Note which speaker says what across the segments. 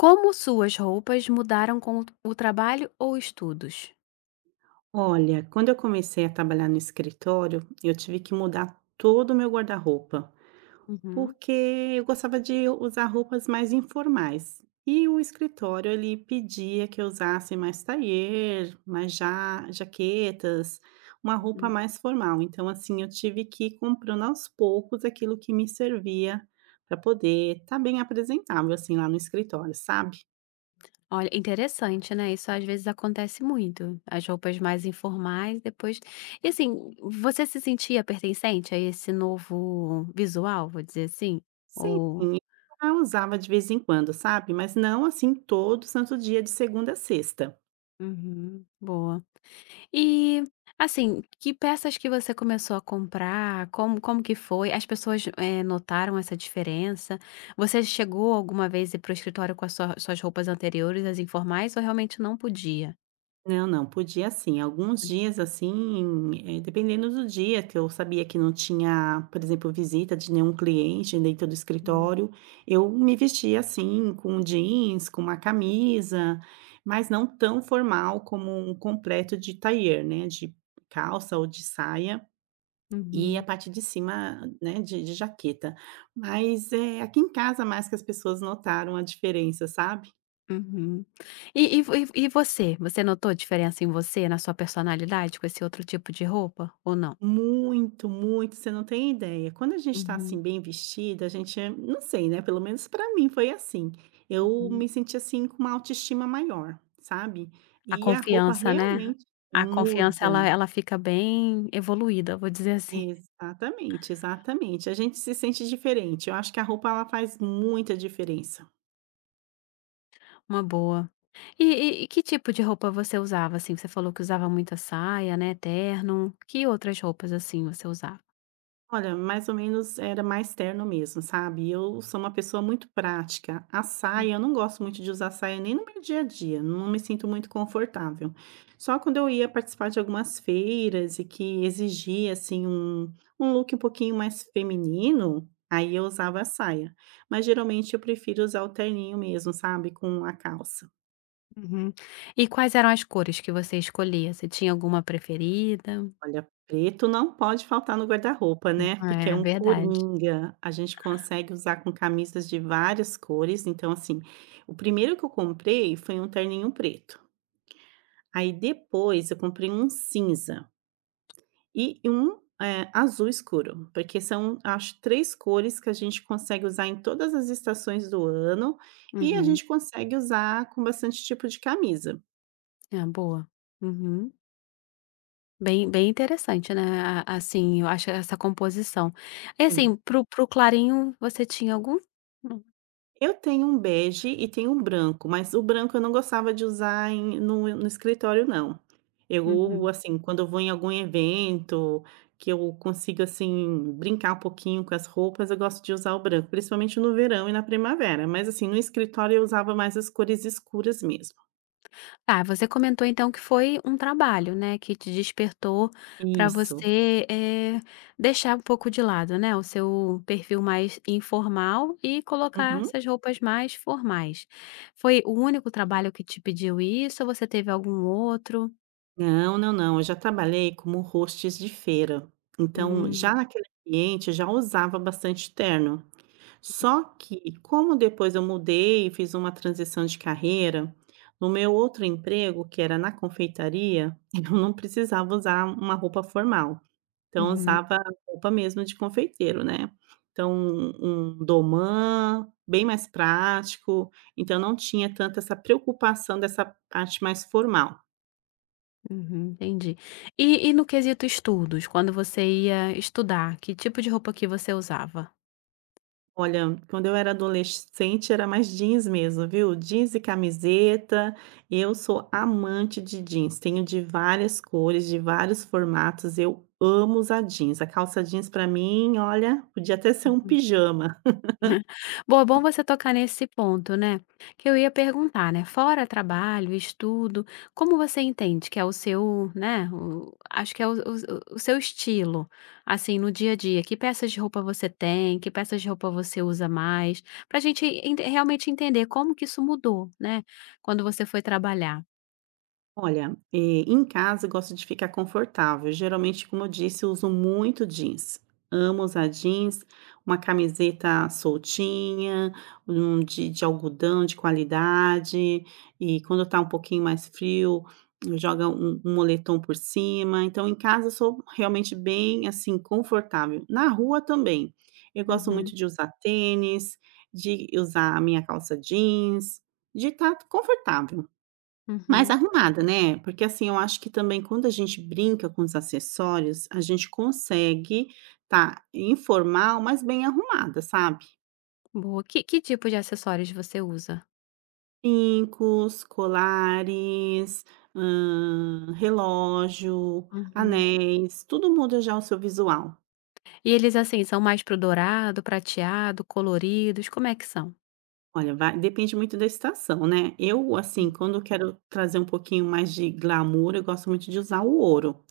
Speaker 1: Como suas roupas mudaram com o trabalho ou estudos?
Speaker 2: Olha, quando eu comecei a trabalhar no escritório, eu tive que mudar todo o meu guarda-roupa,
Speaker 1: Uhum,
Speaker 2: porque eu gostava de usar roupas mais informais. E o escritório ele pedia que eu usasse mais taier, mais ja jaquetas, uma roupa
Speaker 1: uhum.
Speaker 2: mais formal. Então, assim, eu tive que ir comprando aos poucos aquilo que me servia para poder estar bem apresentável assim lá no escritório, sabe?
Speaker 1: Olha, interessante, né, isso às vezes acontece muito, as roupas mais informais depois e assim, você se sentia pertencente a esse novo visual, vou dizer assim?
Speaker 2: Sim,
Speaker 1: Ou
Speaker 2: sim, eu usava de vez em quando, sabe, mas não assim todo santo dia de segunda a sexta.
Speaker 1: uhum. Boa. E, assim, que peças que você começou a comprar? Como que foi? As pessoas, notaram essa diferença? Você chegou alguma vez a ir para o escritório com as suas roupas anteriores, as informais, ou realmente não podia?
Speaker 2: Não, não, podia sim, alguns
Speaker 1: Podia.
Speaker 2: dias assim, dependendo do dia que eu sabia que não tinha, por exemplo, visita de nenhum cliente dentro do
Speaker 1: Hum.
Speaker 2: escritório, eu me vestia assim, com jeans, com uma camisa, mas não tão formal como um completo de tailleur, né, de calça ou de saia. E a
Speaker 1: Uhum,
Speaker 2: parte de cima, né, de jaqueta. Mas, é aqui em casa mais que as pessoas notaram a diferença, sabe.
Speaker 1: uhum. E vo e você? Você notou diferença em você, na sua personalidade, com esse outro tipo de roupa, ou não?
Speaker 2: Muito, muito, você não tem ideia. Quando a gente tá, assim,
Speaker 1: Uhum,
Speaker 2: bem vestida, a gente é não sei, né, pelo menos pra mim foi assim. Eu
Speaker 1: uhum.
Speaker 2: me senti, assim, com uma autoestima maior, sabe.
Speaker 1: A
Speaker 2: E a roupa
Speaker 1: confiança, né?
Speaker 2: realmente
Speaker 1: A confiança ela
Speaker 2: muda.
Speaker 1: ela fica bem evoluída, vou dizer assim.
Speaker 2: Exatamente, exatamente. A gente se sente diferente. Eu acho que a roupa ela faz muita diferença.
Speaker 1: Uma boa. E que tipo de roupa você usava, assim? Você falou que usava muita saia, né, terno. Que outras roupas, assim, você usava?
Speaker 2: Olha, mais ou menos era mais terno mesmo, sabe. Eu sou uma pessoa muito prática. A saia eu não gosto muito de usar saia nem no meu dia a dia, não me sinto muito confortável. Só quando eu ia participar de algumas feiras e que exigia, assim, um um look um pouquinho mais feminino, aí eu usava a saia. Mas geralmente eu prefiro usar o terninho mesmo, sabe, com a calça.
Speaker 1: Uhum. E quais eram as cores que você escolhia? Você tinha alguma preferida?
Speaker 2: Olha, preto não pode faltar no guarda-roupa, né, porque é
Speaker 1: É,
Speaker 2: um
Speaker 1: verdade.
Speaker 2: coringa, a gente consegue usar com camisas de várias cores, então assim, o primeiro que eu comprei foi um terninho preto, aí depois eu comprei um cinza e um, azul escuro, porque são acho 3 cores que a gente consegue usar em todas as estações do ano, e a
Speaker 1: Uhum.
Speaker 2: gente consegue usar com bastante tipo de camisa.
Speaker 1: É, boa. Uhum. Bem interessante, né, a assim, eu acho essa composição. E assim,
Speaker 2: Sim.
Speaker 1: para o clarinho, você tinha algum? Não.
Speaker 2: Eu tenho um bege e tenho um branco, mas o branco eu não gostava de usar em no escritório não. Eu,
Speaker 1: Uhum.
Speaker 2: assim, quando eu vou em algum evento, que eu consigo, assim, brincar um pouquinho com as roupas, eu gosto de usar o branco, principalmente no verão e na primavera, mas, assim, no escritório eu usava mais as cores escuras mesmo.
Speaker 1: Tá, você comentou então que foi um trabalho, né, que te despertou para
Speaker 2: Isso.
Speaker 1: você, deixar um pouco de lado, né, o seu perfil mais informal e colocar
Speaker 2: Uhum.
Speaker 1: essas roupas mais formais. Foi o único trabalho que te pediu isso ou você teve algum outro?
Speaker 2: Não, não, não, eu já trabalhei como hostes de feira, então já
Speaker 1: Hum,
Speaker 2: naquele ambiente eu já usava bastante terno. Só que, como depois eu mudei e fiz uma transição de carreira, no meu outro emprego, que era na confeitaria, eu não precisava usar uma roupa formal. Então, eu
Speaker 1: uhum,
Speaker 2: usava roupa mesmo de confeiteiro, né. Então, um domã, bem mais prático, então não tinha tanto essa preocupação dessa parte mais formal.
Speaker 1: uhum, entendi. E no quesito estudos, quando você ia estudar, que tipo de roupa que você usava?
Speaker 2: Olha, quando eu era adolescente era mais jeans mesmo, viu? Jeans e camiseta. Eu sou amante de jeans, tenho de várias cores, de vários formatos. Eu amo usar jeans. A calça jeans pra mim, olha, podia até ser um
Speaker 1: Uhum.
Speaker 2: pijama.
Speaker 1: Bom, é bom você tocar nesse ponto, né, que eu ia perguntar, né, fora trabalho, estudo, como você entende que é o seu, né, o acho que é o seu estilo, assim, no dia a dia? Que peças de roupa você tem, que peças de roupa você usa mais? Pra gente ent realmente entender como que isso mudou, né, quando você foi trabalhar.
Speaker 2: Olha, em casa eu gosto de ficar confortável. Geralmente, como eu disse, eu uso muito jeans. Amo usar jeans, uma camiseta soltinha, um de algodão de qualidade. E quando tá um pouquinho mais frio, eu jogo um moletom por cima. Então, em casa eu sou realmente bem assim confortável. Na rua também. Eu gosto
Speaker 1: Uhum,
Speaker 2: muito de usar tênis, de usar a minha calça jeans, de estar confortável. Mais
Speaker 1: uhum.
Speaker 2: arrumada, né, porque assim, eu acho que também quando a gente brinca com os acessórios, a gente consegue tá informal, mas bem arrumada, sabe.
Speaker 1: Boa. Que tipo de acessórios você usa?
Speaker 2: Brincos, colares, relógio,
Speaker 1: Uhum.
Speaker 2: anéis, tudo muda já o seu visual.
Speaker 1: E eles, assim, são mais pro dourado, prateado, coloridos, como é que são?
Speaker 2: Olha, vai depende muito da estação, né. Eu, assim, quando eu quero trazer um pouquinho mais de glamour, eu gosto muito de usar o ouro.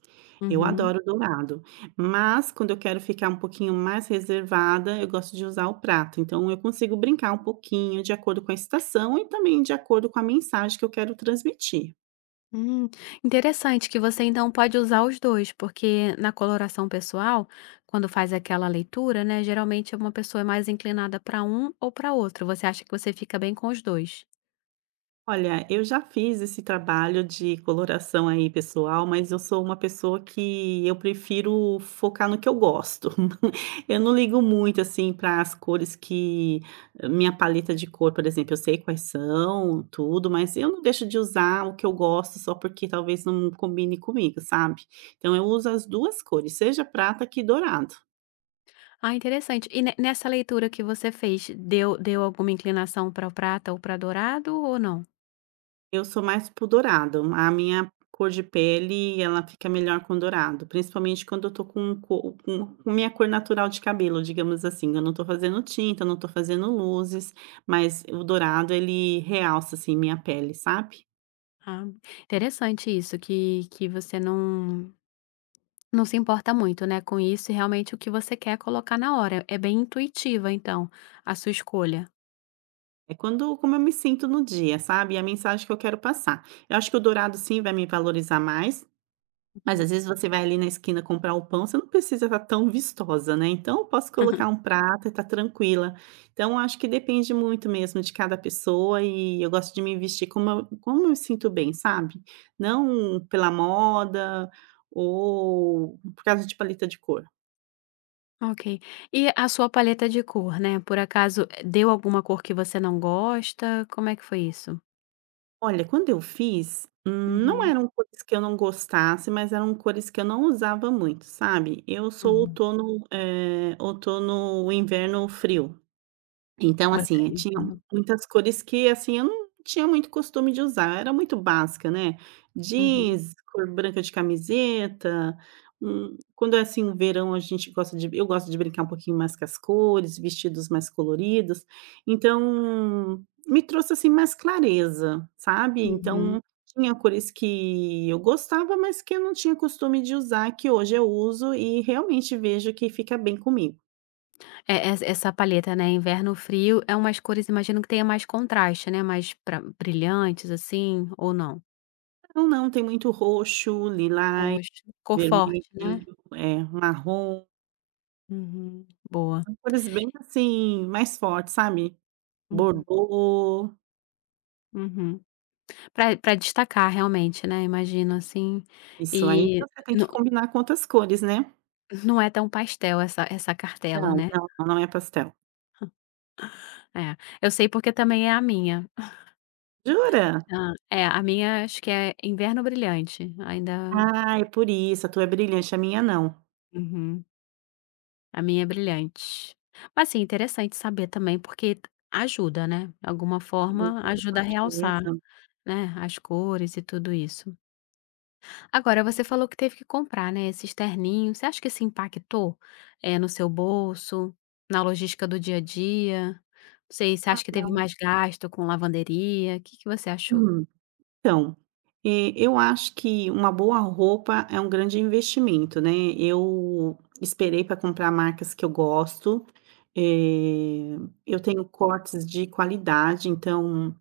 Speaker 2: Eu
Speaker 1: Uhum.
Speaker 2: adoro dourado, mas quando eu quero ficar um pouquinho mais reservada, eu gosto de usar o prata, então eu consigo brincar um pouquinho de acordo com a estação e também de acordo com a mensagem que eu quero transmitir.
Speaker 1: Hum, interessante que você então pode usar os 2, porque na coloração pessoal, quando faz aquela leitura, né, geralmente é uma pessoa é mais inclinada para um ou para outro. Você acha que você fica bem com os 2?
Speaker 2: Olha, eu já fiz esse trabalho de coloração aí pessoal, mas eu sou uma pessoa que eu prefiro focar no que eu gosto. Eu não ligo muito assim para as cores que minha paleta de cor, por exemplo, eu sei quais são, tudo, mas eu não deixo de usar o que eu gosto só porque talvez não combine comigo, sabe? Então eu uso as duas cores, seja prata que dourado.
Speaker 1: Ah, interessante. E ne nessa leitura que você fez, deu alguma inclinação para o prata ou para dourado ou não?
Speaker 2: Eu sou mais para dourado. A minha cor de pele, ela fica melhor com dourado, principalmente quando eu tô com co com minha cor natural de cabelo, digamos assim. Eu não tô fazendo tinta, eu não tô fazendo luzes, mas o dourado ele realça, assim, minha pele, sabe.
Speaker 1: Ah, interessante isso, que você não não se importa muito, né, com isso e realmente o que você quer colocar na hora. É bem intuitiva então, a sua escolha.
Speaker 2: É quando como eu me sinto no dia, sabe, e a mensagem que eu quero passar. Eu acho que o dourado sim vai me valorizar mais. Mas às vezes você vai ali na esquina comprar o pão, você não precisa estar tão vistosa, né, então eu posso
Speaker 1: Uhum.
Speaker 2: colocar um prato e tá tranquila. Então eu acho que depende muito mesmo de cada pessoa e eu gosto de me vestir como eu me sinto bem, sabe. Não pela moda ou por causa de paleta de cor.
Speaker 1: Ok. E a sua paleta de cor, né, por acaso, deu alguma cor que você não gosta? Como é que foi isso?
Speaker 2: Olha, quando eu fiz, não
Speaker 1: Uhum.
Speaker 2: eram cores que eu não gostasse, mas eram cores que eu não usava muito, sabe. Eu sou
Speaker 1: Uhum.
Speaker 2: outono, outono, inverno frio. Então,
Speaker 1: Você
Speaker 2: assim, tinha
Speaker 1: inverno
Speaker 2: muitas cores que, assim, eu não tinha muito costume de usar, era muito básica, né,
Speaker 1: uhum,
Speaker 2: jeans, cor branca de camiseta, quando é, assim, o verão a gente gosta de eu gosto de brincar um pouquinho mais com as cores, vestidos mais coloridos, então, me trouxe, assim, mais clareza, sabe,
Speaker 1: uhum.
Speaker 2: então, tinha cores que eu gostava, mas que eu não tinha costume de usar, que hoje eu uso e realmente vejo que fica bem comigo.
Speaker 1: É, essa paleta, né, inverno frio, é umas cores imagino que tenha mais contraste, né, mais pra brilhantes, assim, ou não?
Speaker 2: Não, não, tem muito roxo, lilás.
Speaker 1: Poxa. Cor
Speaker 2: Vermelho,
Speaker 1: forte, né?
Speaker 2: é, marrom,
Speaker 1: Uhum, boa.
Speaker 2: são cores bem, assim, mais fortes, sabe,
Speaker 1: Uhum,
Speaker 2: bordô,
Speaker 1: uhum. Pra destacar realmente, né, imagino, assim,
Speaker 2: isso, aí
Speaker 1: e
Speaker 2: você tem
Speaker 1: não
Speaker 2: que combinar com outras cores, né.
Speaker 1: não é tão pastel essa cartela,
Speaker 2: Não,
Speaker 1: né?
Speaker 2: não, não, não é pastel.
Speaker 1: É, eu sei porque também é a minha.
Speaker 2: Jura?
Speaker 1: Hã, é, a minha acho que é Inverno Brilhante, ainda
Speaker 2: Ah, é por isso, a tua é brilhante, a minha não.
Speaker 1: uhum, a minha é brilhante. Mas assim, interessante saber também, porque ajuda, né, de alguma
Speaker 2: Sim,
Speaker 1: forma ajuda
Speaker 2: com
Speaker 1: a realçar,
Speaker 2: certeza.
Speaker 1: né, as cores e tudo isso. Agora você falou que teve que comprar, né, esses terninhos, você acha que isso impactou, no seu bolso, na logística do dia a dia? Não sei, você
Speaker 2: Ah,
Speaker 1: acha que teve mais gasto com lavanderia? O que que você achou?
Speaker 2: hum, então, eu acho que uma boa roupa é um grande investimento, né, eu esperei para comprar marcas que eu gosto, eh, eu tenho cortes de qualidade, então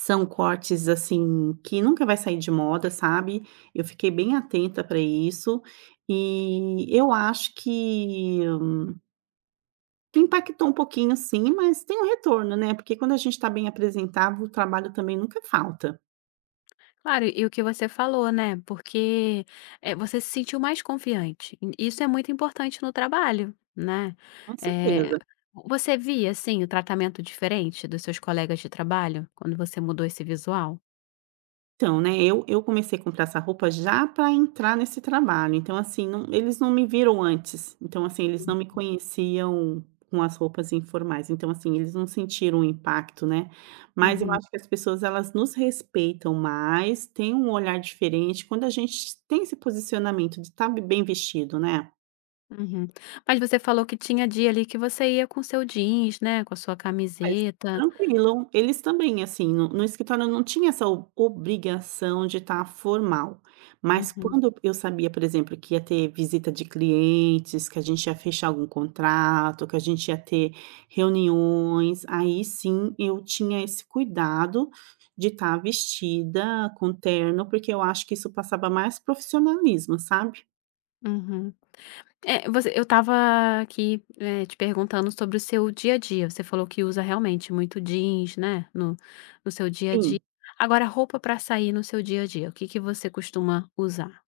Speaker 2: são cortes, assim, que nunca vai sair de moda, sabe. Eu fiquei bem atenta para isso, e eu acho que impactou um pouquinho sim, mas tem um retorno, né, porque quando a gente está bem apresentado, o trabalho também nunca falta,
Speaker 1: Claro, e o que você falou, né? Porque você se sentiu mais confiante. E isso é muito importante no trabalho, né?
Speaker 2: com
Speaker 1: Eh,
Speaker 2: certeza.
Speaker 1: Você via, assim, o tratamento diferente dos seus colegas de trabalho quando você mudou esse visual?
Speaker 2: Então, né, eu comecei a comprar essa roupa já para entrar nesse trabalho, então assim, não eles não me viram antes, então assim, eles não me conheciam com as roupas informais, então assim, eles não sentiram o impacto, né. Mas eu
Speaker 1: Uhum,
Speaker 2: acho que as pessoas elas nos respeitam mais, têm um olhar diferente quando a gente tem esse posicionamento de estar bem vestido, né.
Speaker 1: uhum. Mas você falou que tinha dia ali que você ia com seu jeans, né? Com a sua
Speaker 2: Mas
Speaker 1: camiseta.
Speaker 2: tranquilo, eles também, assim, no escritório não tinha essa o obrigação de estar formal, mas
Speaker 1: Uhum,
Speaker 2: quando eu sabia, por exemplo, que ia ter visita de clientes, que a gente ia fechar algum contrato, que a gente ia ter reuniões, aí sim eu tinha esse cuidado de estar vestida com terno, porque eu acho que isso passava mais profissionalismo, sabe?
Speaker 1: uhum. É, você eu estava aqui, te perguntando sobre o seu dia a dia. Você falou que usa realmente muito jeans, né, no no seu dia a dia.
Speaker 2: Sim.
Speaker 1: Agora roupa pra sair no seu dia a dia, o que que você costuma usar?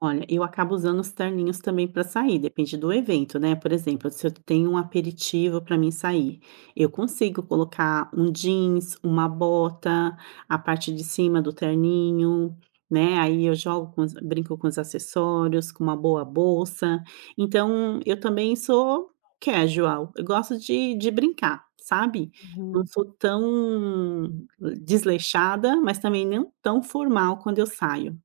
Speaker 2: Olha, eu acabo usando os terninhos também para sair, depende do evento, né? Por exemplo, se eu tenho um aperitivo para mim sair, eu consigo colocar um jeans, uma bota, a parte de cima do terninho, né? Aí eu jogo com brinco com os acessórios, com uma boa bolsa. Então, eu também sou casual, eu gosto de brincar, sabe? Não
Speaker 1: Uhum.
Speaker 2: sou tão desleixada, mas também não tão formal quando eu saio.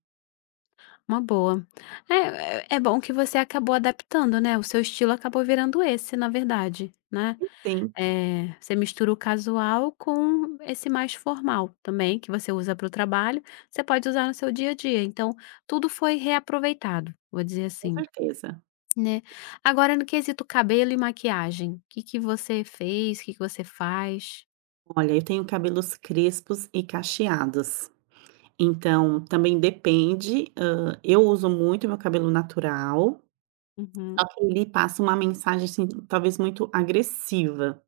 Speaker 1: Uma boa. É é bom que você acabou adaptando, né, o seu estilo acabou virando esse na verdade, né.
Speaker 2: Sim,
Speaker 1: Você mistura o casual com esse mais formal também, que você usa para o trabalho, você pode usar no seu dia a dia, então tudo foi reaproveitado, vou dizer
Speaker 2: com
Speaker 1: assim.
Speaker 2: certeza.
Speaker 1: Né. Agora no quesito cabelo e maquiagem, o que que você fez, o que que você faz?
Speaker 2: Olha, eu tenho cabelos crespos e cacheados, então também depende, eu uso muito meu cabelo natural,
Speaker 1: Uhum.
Speaker 2: ele passa uma mensagem, assim, talvez muito agressiva.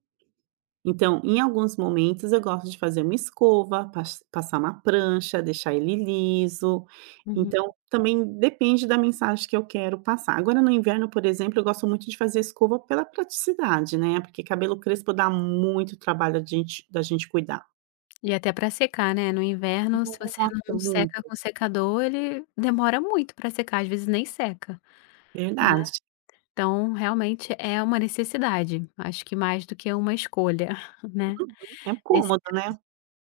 Speaker 2: Então, em alguns momentos eu gosto de fazer uma escova, passar uma prancha, deixar ele liso,
Speaker 1: Uhum.
Speaker 2: então também depende da mensagem que eu quero passar. Agora no inverno, por exemplo, eu gosto muito de fazer escova pela praticidade, né, porque cabelo crespo dá muito trabalho de gente da gente cuidar.
Speaker 1: E até para secar, né, no inverno se você
Speaker 2: Nossa,
Speaker 1: não seca
Speaker 2: muito.
Speaker 1: com secador ele demora muito para secar, às vezes nem seca.
Speaker 2: Verdade.
Speaker 1: Então realmente é uma necessidade, acho que mais do que uma escolha, né,
Speaker 2: É
Speaker 1: nesse
Speaker 2: cômodo, né.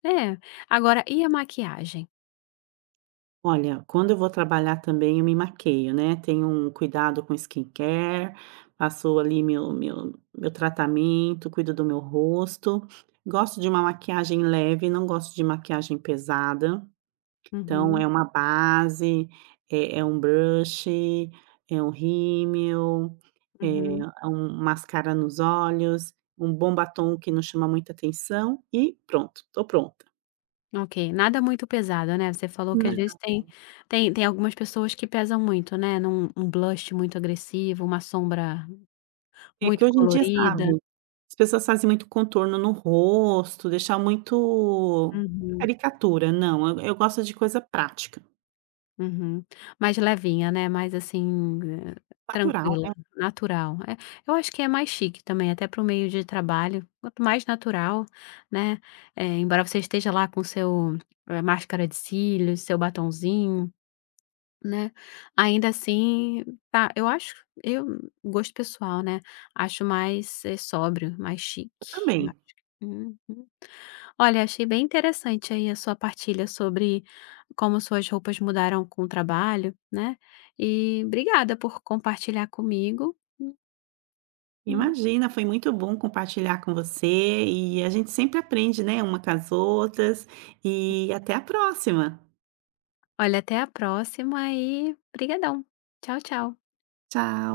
Speaker 1: é. Agora e a maquiagem?
Speaker 2: Olha, quando eu vou trabalhar também eu me maqueio, né, tenho um cuidado com skincare, passo ali meu tratamento, cuido do meu rosto. Gosto de uma maquiagem leve, não gosto de maquiagem pesada, então
Speaker 1: Uhum,
Speaker 2: é uma base, é um brush, é um rímel, é
Speaker 1: uhum.
Speaker 2: é um mascara nos olhos, um bom batom que não chama muita atenção e pronto, tô pronta.
Speaker 1: Ok, nada muito pesado, né, você falou que às vezes
Speaker 2: Não,
Speaker 1: tem tem algumas pessoas que pesam muito, né, num um blush muito agressivo, uma sombra
Speaker 2: é
Speaker 1: muito
Speaker 2: que hoje em dia,
Speaker 1: colorida.
Speaker 2: sabe, as pessoas fazem muito contorno no rosto, deixar muito
Speaker 1: Uhum,
Speaker 2: caricatura, não, eu gosto de coisa prática,
Speaker 1: uhum. Mais levinha, né, mais assim,
Speaker 2: natural,
Speaker 1: tranquila,
Speaker 2: né,
Speaker 1: natural. É, eu acho que é mais chique também, até para o meio de trabalho, quanto mais natural, né, embora você esteja lá com seu, máscara de cílios, seu batonzinho. Né, ainda assim, tá eu acho eu gosto pessoal, né, acho mais, sóbrio, mais chique,
Speaker 2: eu
Speaker 1: eu
Speaker 2: também.
Speaker 1: acho. Uhum. Olha, achei bem interessante aí a sua partilha sobre como suas roupas mudaram com o trabalho, né, e obrigada por compartilhar comigo. Uhum.
Speaker 2: Imagina, foi muito bom compartilhar com você e a gente sempre aprende, né, uma com as outras, e até a próxima.
Speaker 1: Olha, até a próxima e brigadão. Tchau, tchau.
Speaker 2: Tchau.